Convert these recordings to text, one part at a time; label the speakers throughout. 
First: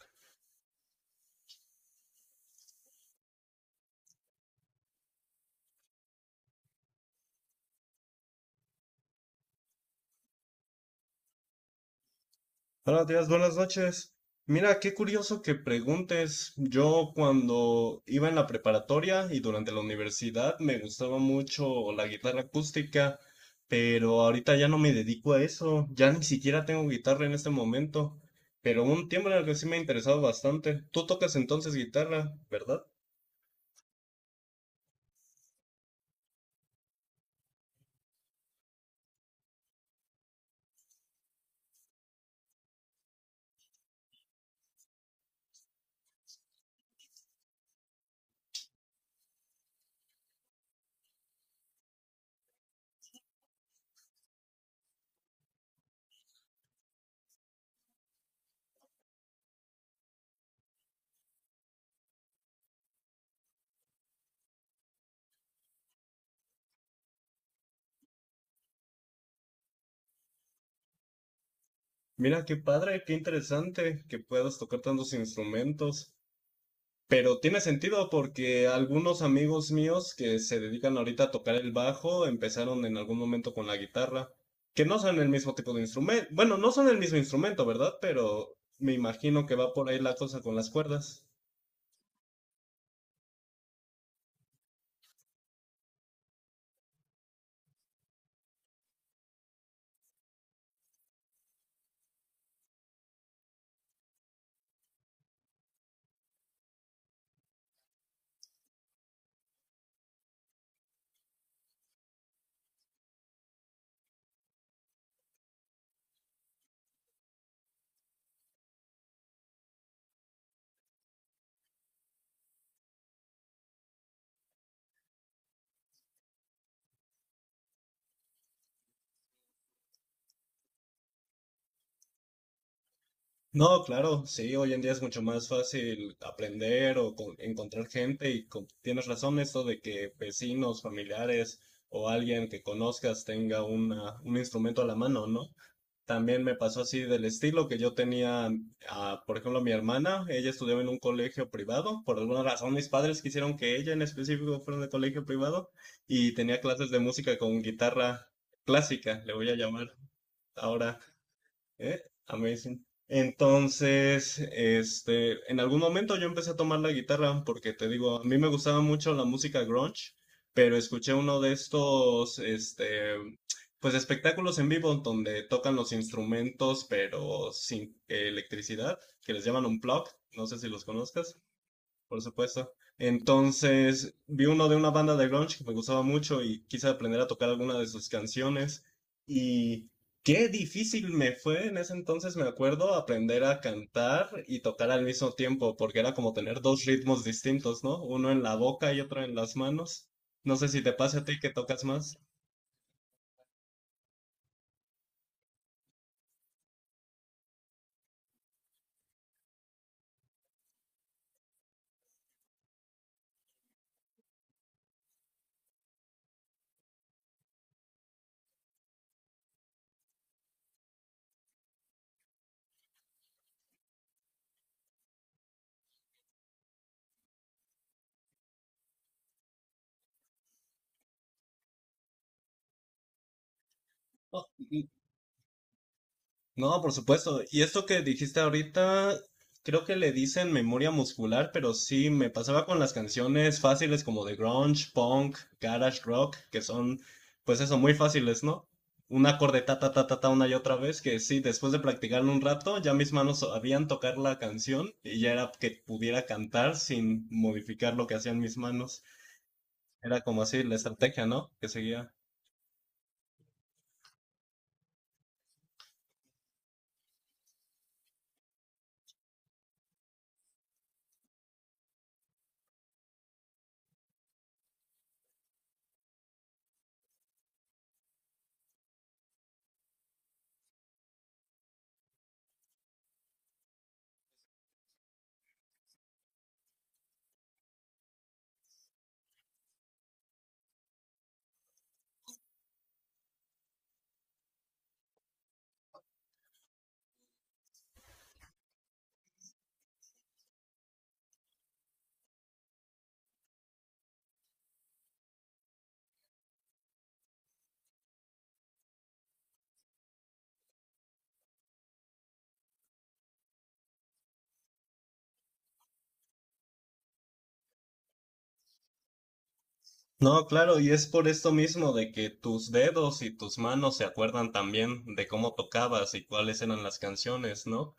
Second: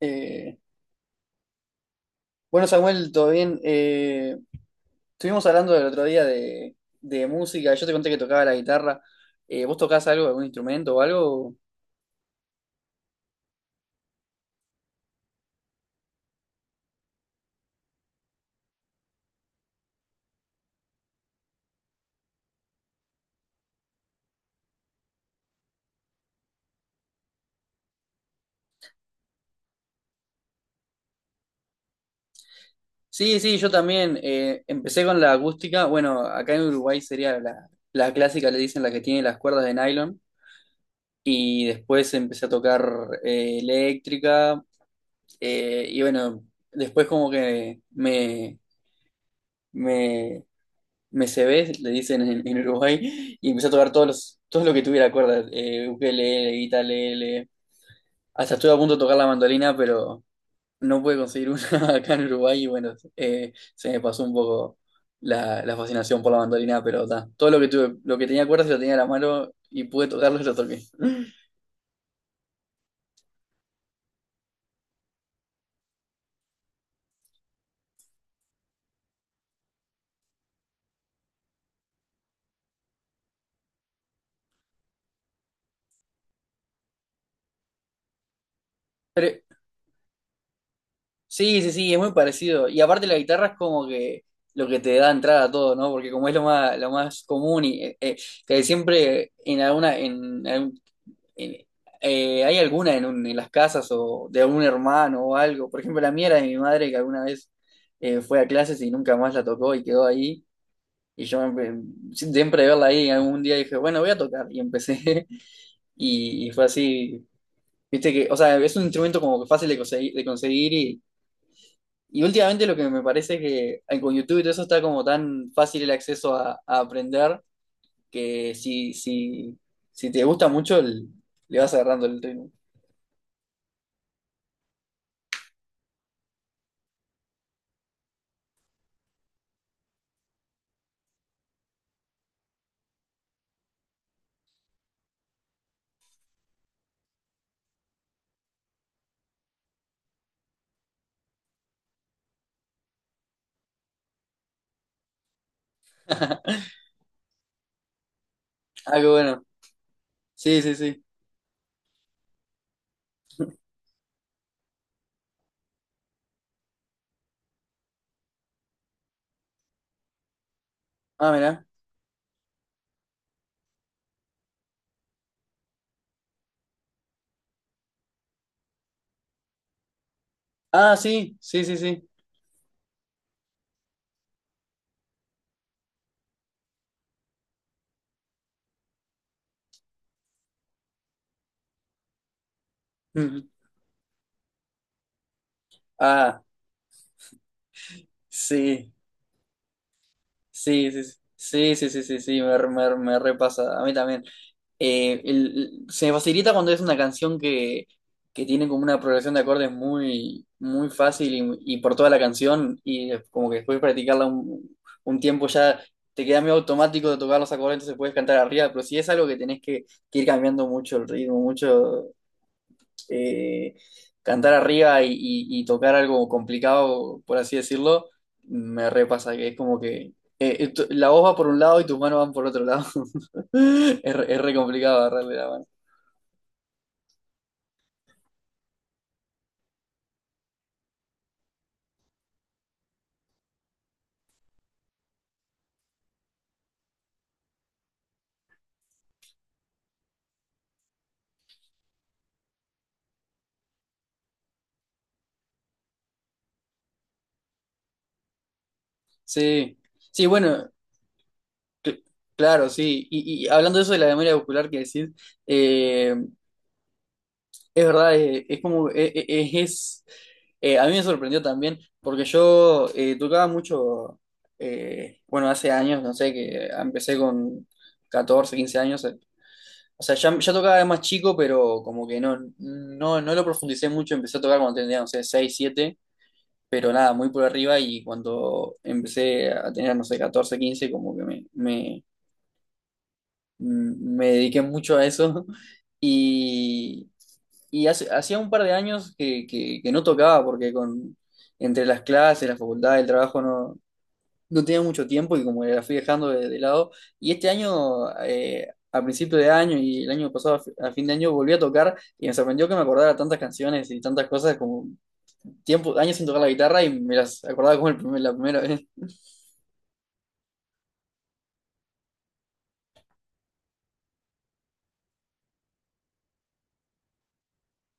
Speaker 1: Eh, bueno, Samuel, todo bien. Estuvimos hablando el otro día de música. Yo te conté que tocaba la guitarra. ¿Vos tocás algo, algún instrumento o algo?
Speaker 2: Buenos días, buenas noches. Mira, qué curioso que preguntes. Yo cuando iba en la preparatoria y durante la universidad me gustaba mucho la guitarra acústica, pero ahorita ya no me dedico a eso. Ya ni siquiera tengo guitarra en este momento. Pero hubo un tiempo en el que sí me ha interesado bastante. Tú tocas entonces guitarra, ¿verdad?
Speaker 1: Sí, sí, yo también. Empecé con la acústica. Bueno, acá en Uruguay sería la clásica, le dicen la que tiene las cuerdas de nylon. Y después empecé a tocar eléctrica. Y bueno, después como que me, me me cebé, le dicen en Uruguay, y empecé a tocar todo lo que tuviera cuerdas, ukelele, guitarra, hasta estuve a punto de tocar la mandolina, pero no pude conseguir una acá en Uruguay, y bueno, se me pasó un poco la fascinación por la mandolina, pero ta, todo lo que tuve, lo que tenía cuerdas lo tenía en la mano, y pude tocarlo y lo toqué.
Speaker 2: Mira, qué padre, qué interesante que puedas tocar tantos instrumentos. Pero tiene sentido porque algunos amigos míos que se dedican ahorita a tocar el bajo empezaron en algún momento con la guitarra, que no son el mismo tipo de instrumento. Bueno, no son el mismo instrumento, ¿verdad? Pero me
Speaker 1: Pero,
Speaker 2: imagino que va por ahí la cosa con las cuerdas.
Speaker 1: sí, sí, sí, es muy parecido, y aparte la guitarra es como que lo que te da entrada a todo, ¿no? Porque como es lo más común y que siempre en alguna, en algún en- ¿hay alguna en las casas o de algún hermano o algo? Por ejemplo, la mía era de mi madre que alguna vez fue a clases y nunca más la tocó y quedó ahí. Y yo siempre de verla ahí, algún día dije, bueno, voy a tocar. Y empecé y fue así. Viste que, o sea, es un instrumento como que fácil de conseguir y últimamente lo que me parece es que con YouTube y todo eso está como tan fácil el acceso a aprender que si te gusta mucho, le vas agarrando el ritmo.
Speaker 2: No, claro, sí, hoy en día es mucho más fácil aprender o encontrar gente y con- tienes razón esto de que vecinos, familiares o alguien que conozcas tenga una, un instrumento a la mano, ¿no? También me pasó así del estilo que yo tenía, ah, por ejemplo, mi hermana, ella estudiaba en un colegio privado, por alguna razón mis padres quisieron que ella en específico fuera de colegio privado y tenía clases de música con guitarra
Speaker 1: Ah, qué
Speaker 2: clásica, le
Speaker 1: bueno.
Speaker 2: voy a llamar
Speaker 1: Sí, sí,
Speaker 2: ahora.
Speaker 1: sí.
Speaker 2: Eh, Amazing. Entonces, en algún momento yo empecé a tomar la guitarra porque te digo, a mí me gustaba mucho la música grunge, pero escuché
Speaker 1: Ah,
Speaker 2: uno de
Speaker 1: mira.
Speaker 2: estos, pues espectáculos en vivo donde tocan los instrumentos pero sin electricidad, que les llaman un plug, no sé si los
Speaker 1: Ah, sí,
Speaker 2: conozcas.
Speaker 1: sí, sí, sí.
Speaker 2: Por supuesto. Entonces, vi uno de una banda de grunge que me gustaba mucho y quise aprender a tocar alguna de sus canciones. Y qué difícil me fue en ese entonces, me acuerdo, aprender a cantar y tocar al mismo tiempo, porque era como
Speaker 1: Ah,
Speaker 2: tener dos ritmos distintos, ¿no? Uno en la
Speaker 1: sí,
Speaker 2: boca y otro en las manos. No sé si
Speaker 1: sí,
Speaker 2: te
Speaker 1: sí,
Speaker 2: pasa a ti que
Speaker 1: sí, sí,
Speaker 2: tocas
Speaker 1: sí, sí, sí,
Speaker 2: más.
Speaker 1: sí, me repasa. A mí también. Se me facilita cuando es una canción que tiene como una progresión de acordes muy, muy fácil y por toda la canción y es como que después de practicarla un tiempo ya te queda medio automático de tocar los acordes, entonces puedes cantar arriba, pero si es algo que tenés que ir cambiando mucho el ritmo, eh, cantar arriba y tocar algo complicado, por así decirlo, me repasa que es como que la voz va por un lado y tus manos van por otro lado. Es re complicado agarrarle la mano.
Speaker 2: No, por supuesto. Y esto que dijiste ahorita, creo que le dicen memoria muscular, pero sí me pasaba con las canciones fáciles como de grunge, punk, garage rock, que son, pues eso, muy fáciles, ¿no? Un acorde ta ta ta ta ta una y otra vez, que sí, después de practicarlo un rato, ya mis manos sabían tocar la canción y ya era que pudiera cantar sin modificar lo que hacían mis manos.
Speaker 1: Sí,
Speaker 2: Era
Speaker 1: sí,
Speaker 2: como así
Speaker 1: bueno,
Speaker 2: la estrategia, ¿no? Que
Speaker 1: cl-
Speaker 2: seguía.
Speaker 1: claro, sí. Y hablando de eso de la memoria muscular que decís, eh, Es verdad, como, a mí me sorprendió también, porque yo tocaba mucho, bueno, hace años, no sé, que empecé con 14 15 años, o sea, ya tocaba de más chico, pero como que no lo profundicé mucho, empecé a tocar cuando tenía, no sé, 6 7 pero nada, muy por arriba, y cuando empecé a tener, no sé, 14 15 como que me dediqué mucho a eso y, hacía un par de años que no tocaba porque entre las clases, la facultad, el trabajo no tenía mucho tiempo y como que la fui dejando de lado. Y este año, a principio de año y el año pasado a fin de año, volví a tocar y me sorprendió que me acordara tantas canciones y tantas cosas como tiempo, años sin tocar la guitarra y me las acordaba como la primera vez.
Speaker 2: No, claro, y es por esto mismo de que tus dedos y tus manos se acuerdan también de cómo tocabas y cuáles eran las canciones, ¿no?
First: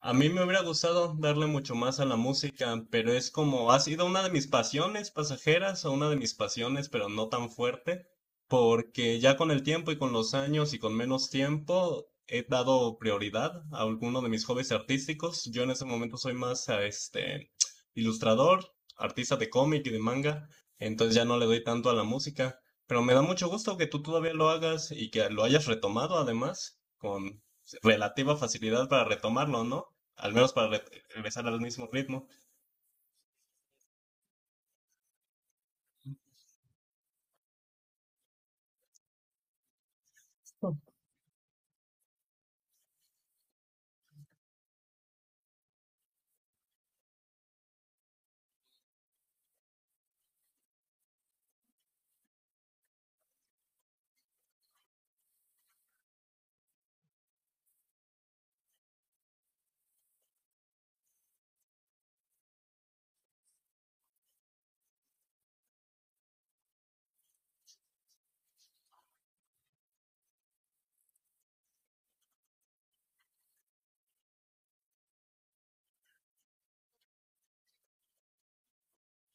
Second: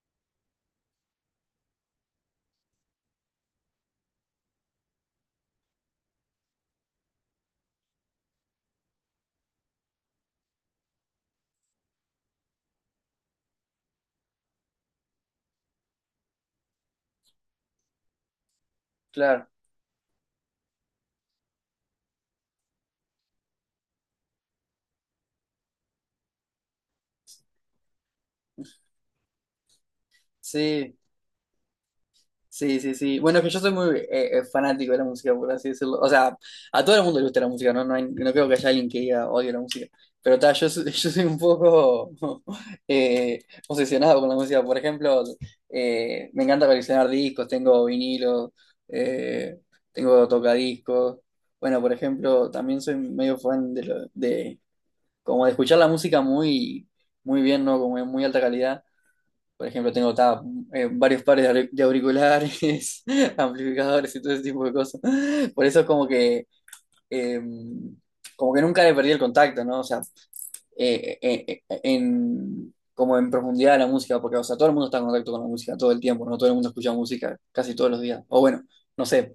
Speaker 2: A mí me hubiera gustado darle mucho más a la música, pero es como ha sido una de mis pasiones pasajeras o una de mis pasiones, pero no tan fuerte, porque ya con el tiempo y con los años y con menos tiempo he dado prioridad a alguno de mis hobbies artísticos. Yo en ese momento soy más a este ilustrador, artista
Speaker 1: Claro,
Speaker 2: de cómic y de manga, entonces ya no le doy tanto a la música, pero me da mucho gusto que tú todavía lo hagas y que lo hayas retomado además con relativa facilidad para retomarlo, ¿no? Al menos para
Speaker 1: sí.
Speaker 2: regresar al mismo ritmo,
Speaker 1: Sí, sí, sí. Bueno, es que yo soy muy fanático de la música, por así decirlo. O sea, a todo el mundo le gusta la música, ¿no? No, no creo que haya alguien que diga odio la música. Pero ta, yo soy un poco eh, obsesionado con la música. Por ejemplo, me encanta coleccionar discos, tengo vinilos, eh, tengo tocadiscos. Bueno, por ejemplo, también soy medio fan de como de escuchar la música muy, muy bien, ¿no? Como en muy alta calidad. Por ejemplo, tengo ta, varios pares de auriculares, amplificadores y todo ese tipo de cosas. Por eso es eh, como que nunca le perdí el contacto, ¿no? O sea, como en profundidad de la música, porque, o sea, todo el mundo está en contacto con la música todo el tiempo, ¿no? Todo el mundo escucha música casi todos los días. O bueno, no sé,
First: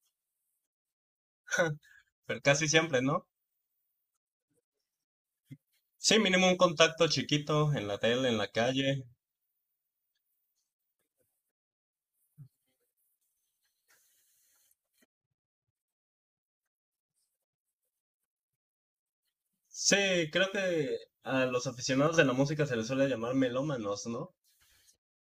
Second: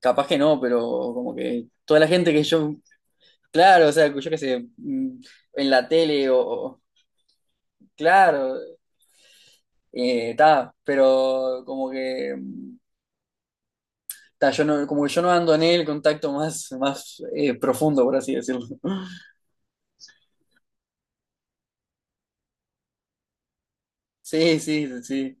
Speaker 1: capaz que no, pero como que toda la gente
Speaker 2: pero
Speaker 1: que
Speaker 2: casi
Speaker 1: yo,
Speaker 2: siempre, ¿no?
Speaker 1: claro, o sea, yo qué sé, en la
Speaker 2: Sí,
Speaker 1: tele
Speaker 2: mínimo un contacto chiquito en la tele, en la
Speaker 1: claro,
Speaker 2: calle.
Speaker 1: ta, pero como que... Ta, yo no, como que yo no ando en el contacto más, más profundo, por así decirlo.
Speaker 2: Sí, creo que a los aficionados de la música se les suele llamar melómanos, ¿no?
Speaker 1: Sí, sí, sí.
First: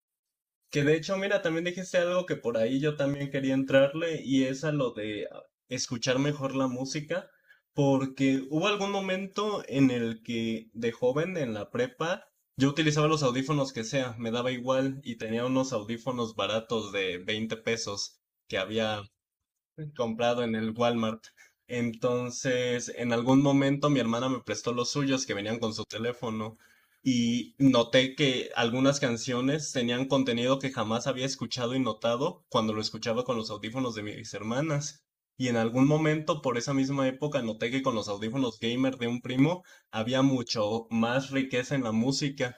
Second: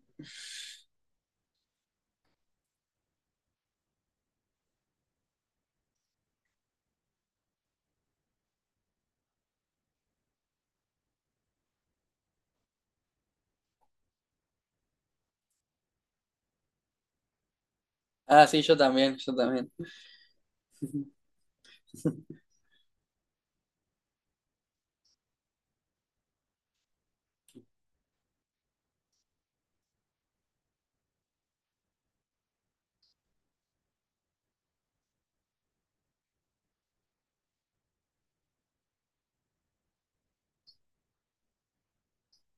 Speaker 2: Que de hecho, mira, también dijiste algo que por ahí yo también quería entrarle y es a lo de ah, escuchar mejor la música, porque hubo algún momento en el que de joven en la prepa yo utilizaba los audífonos que sea, me daba igual y tenía unos audífonos baratos de 20 pesos
Speaker 1: Ah,
Speaker 2: que
Speaker 1: sí, yo
Speaker 2: había
Speaker 1: también, yo también.
Speaker 2: comprado en el Walmart. Entonces, en algún momento mi hermana me prestó los suyos que venían con su teléfono y noté que algunas canciones tenían contenido que jamás había escuchado y notado cuando lo escuchaba con los audífonos de mis hermanas. Y en algún momento, por esa misma época, noté que con los audífonos gamer de un primo había mucho más riqueza en la música.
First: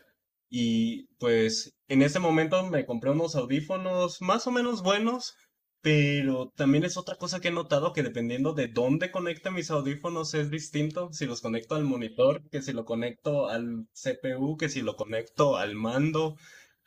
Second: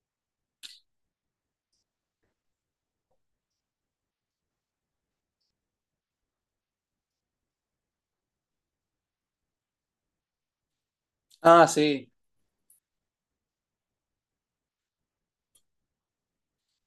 Speaker 2: Y pues en ese momento me compré unos audífonos más o menos buenos, pero también es otra cosa que he notado que dependiendo de dónde conecte mis audífonos es distinto. Si los
Speaker 1: Ah,
Speaker 2: conecto al
Speaker 1: sí.
Speaker 2: monitor, que si lo conecto al CPU, que si lo conecto al mando.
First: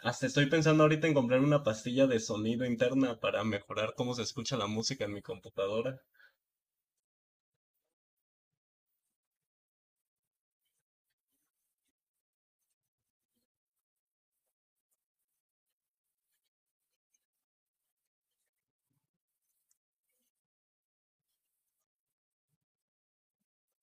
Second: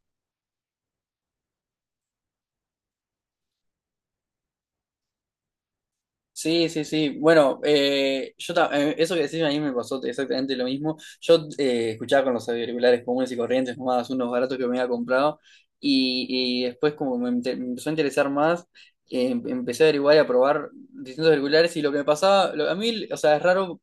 Speaker 2: Hasta estoy pensando ahorita en comprar una pastilla de sonido interna para mejorar cómo se escucha la música en mi computadora.
Speaker 1: Sí, sí, sí. Bueno, eso que decís a mí me pasó exactamente lo mismo. Yo escuchaba con los auriculares comunes y corrientes, nomás unos baratos que me había comprado, y después me empezó a interesar más, empecé a averiguar y a probar distintos auriculares y lo que me pasaba, a mí, o sea, es raro,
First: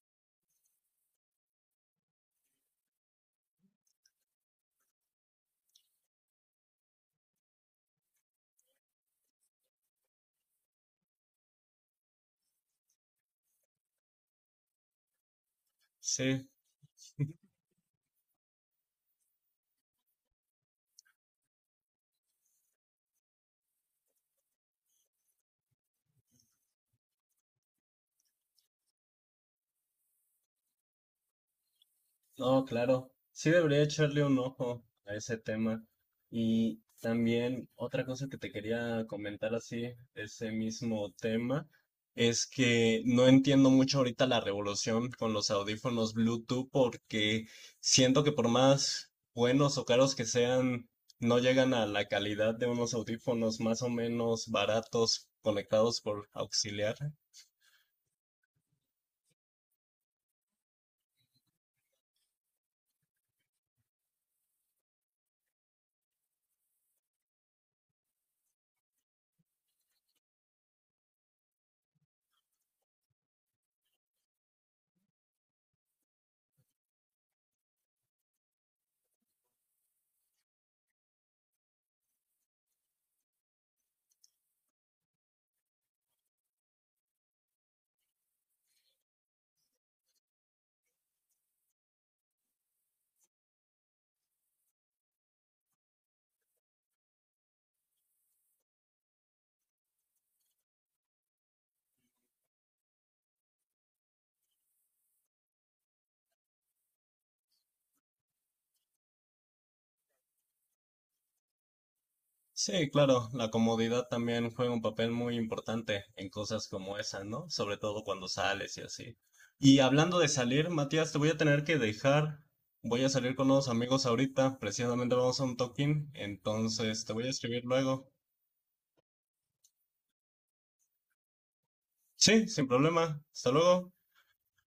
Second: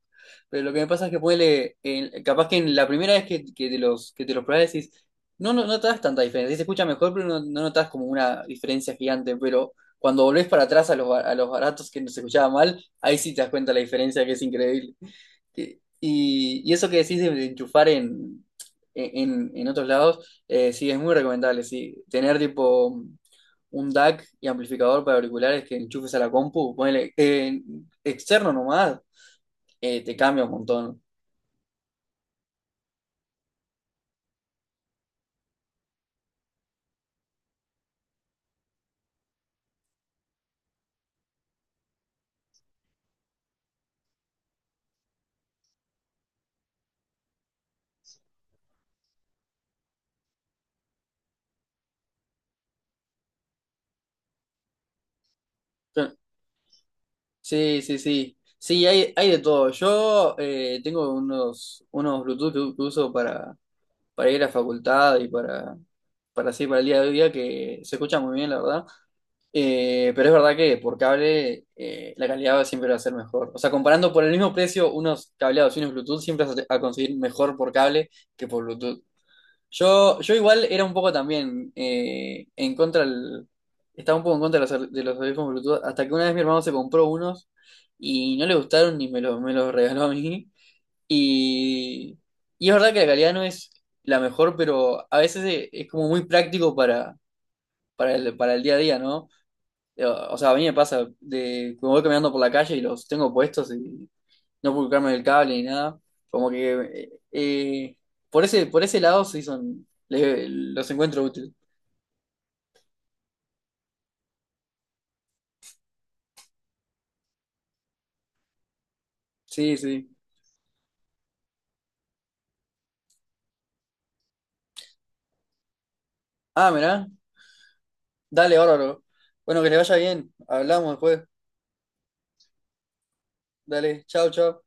Speaker 1: pero lo que me pasa es que puede, capaz que en la primera vez que que te los probás decís, no notas tanta diferencia. Sí se escucha mejor, pero no notas como una diferencia gigante, cuando volvés para atrás a los baratos que nos escuchaba mal, ahí sí te das cuenta la diferencia que es increíble. Y,
Speaker 2: Sí.
Speaker 1: y eso que decís de enchufar en otros lados, sí, es muy recomendable, sí. Tener tipo un DAC y amplificador para auriculares que enchufes a la compu, ponele, externo nomás, te cambia un montón.
Speaker 2: No, claro. Sí debería echarle un ojo a ese tema. Y también otra cosa que te quería comentar así, ese mismo tema, es que no entiendo mucho ahorita la revolución con los audífonos Bluetooth porque siento que por más buenos o caros que sean, no llegan a la calidad de unos audífonos más o menos baratos conectados por auxiliar.
Speaker 1: Sí, sí, sí. Sí, hay de todo. Yo tengo unos Bluetooth que uso para ir a la facultad para así, para el día a día, que se escucha muy bien, la verdad. Pero es verdad que por cable la calidad siempre va a ser mejor. O sea, comparando por el mismo precio, unos cableados y unos Bluetooth, siempre vas a conseguir mejor por cable que por Bluetooth. Yo igual era un poco también estaba un poco en contra de los audífonos Bluetooth, hasta que una vez mi hermano se compró unos y no le gustaron ni me los regaló a mí. Y, y es verdad que la calidad no es la mejor, pero a veces es como muy práctico para el día a día, ¿no? O sea, a mí me pasa de que me voy caminando por la calle y los tengo puestos y no puedo colocarme el cable ni nada. Como que por ese lado sí los encuentro útiles.
Speaker 2: Sí, claro, la comodidad también juega un papel muy importante en cosas como esa, ¿no? Sobre todo cuando sales y así.
Speaker 1: Sí,
Speaker 2: Y
Speaker 1: sí.
Speaker 2: hablando de salir, Matías, te voy a tener que dejar. Voy a salir con unos amigos ahorita, precisamente vamos a un toquín,
Speaker 1: Ah,
Speaker 2: entonces
Speaker 1: mirá.
Speaker 2: te voy a escribir luego.
Speaker 1: Dale, bárbaro. Bueno, que le vaya bien. Hablamos después.
Speaker 2: Sí, sin problema. Hasta luego.
Speaker 1: Dale, chao, chao.